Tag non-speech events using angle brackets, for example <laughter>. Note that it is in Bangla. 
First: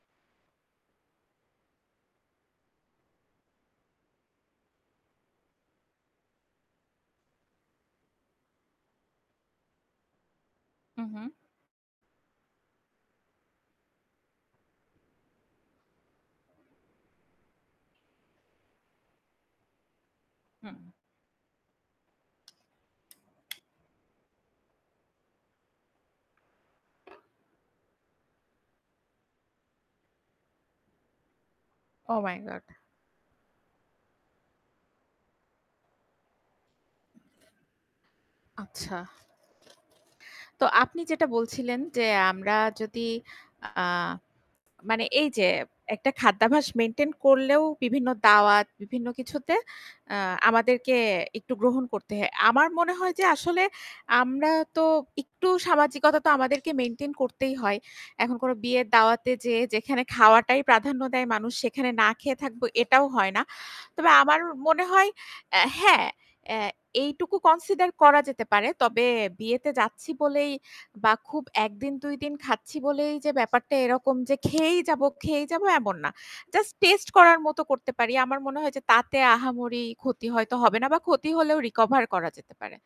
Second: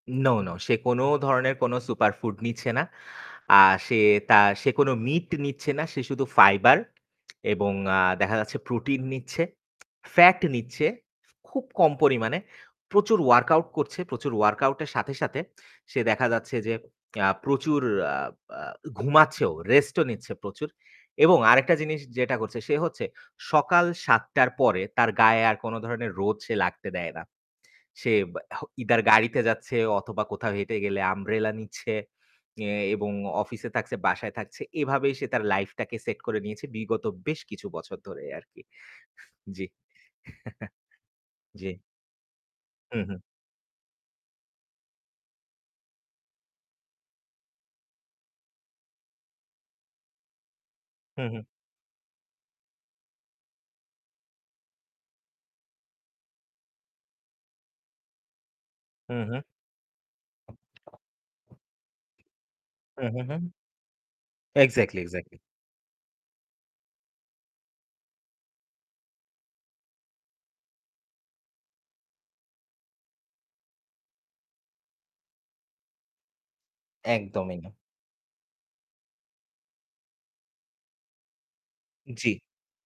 নো, নো, সে কোনো ধরনের কোনো সুপার ফুড নিচ্ছে না। আ সে তা সে কোনো মিট নিচ্ছে না। সে শুধু ফাইবার এবং আ দেখা যাচ্ছে প্রোটিন নিচ্ছে ফ্যাট নিচ্ছে। হু, হু। খুব কম পরিমাণে। প্রচুর ওয়ার্কআউট করছে। প্রচুর ওয়ার্কআউট এর সাথে, সাথে সে দেখা যাচ্ছে যে আ প্রচুর আ আ ঘুমাচ্ছেও, রেস্টও নিচ্ছে প্রচুর। হু। এবং আরেকটা জিনিস যেটা করছে সে হচ্ছে সকাল ৭ঃ০০ র পরে তার গায়ে আর কোনো ধরণের রোদ লাগতে দেয় না। সে হ ইদার গাড়িতে যাচ্ছে অথবা কোথাও হেঁটে গেলে আমব্রেলা নিচ্ছে ওহ মাই গড! এ এবং অফিসে থাকছে বাসায় থাকছে এভাবেই সে তার লাইফটাকে সেট করে নিয়েছে বিগত বেশ কিছু বছর ধরেই আরকি। আচ্ছা। জ্বি। <chuckles> তো আপনি যেটা জ্বি। বলছিলেন যে আমরা হু, যদি হু। আ মানে এই যে একটা খাদ্যাভ্যাস মেইনটেইন করলেও বিভিন্ন দাওয়াত, বিভিন্ন কিছুতে আ আমাদেরকে হু, হু। একটু গ্রহণ করতে হে আমার মনে হয় যে আসলে আমরা তো একটু সামাজিকতা তো আমাদেরকে মেইনটেইন করতেই হয়। এখন কোনো বিয়ের হু, দাওয়াতে হু। যেয়ে যেখানে খাওয়াটাই প্রাধান্য দেয় মানুষ সেখানে না খেয়ে থাকবো হু, এটাও হু, হয় না। হু। তবে আমার মনে এক্সাক্টলি, হয় এক্সাক্টলি। এ হ্যাঁ, অ্যা এইটুকু কনসিডার করা যেতে পারে। তবে বিয়েতে যাচ্ছি বলেই বা খুব ১ দিন ২ দিন খাচ্ছি বলেই যে ব্যাপারটা এরকম যে খেয়েই যাবো, খেয়েই যাবো এমন না। জাস্ট টেস্ট করার একদমই মতো না। করতে পারি। আমার মনে হয় যে তাতে আহামরি ক্ষতি হয়তো হবে না বা ক্ষতি হলেও রিকভার করা জ্বি। যেতে পারে।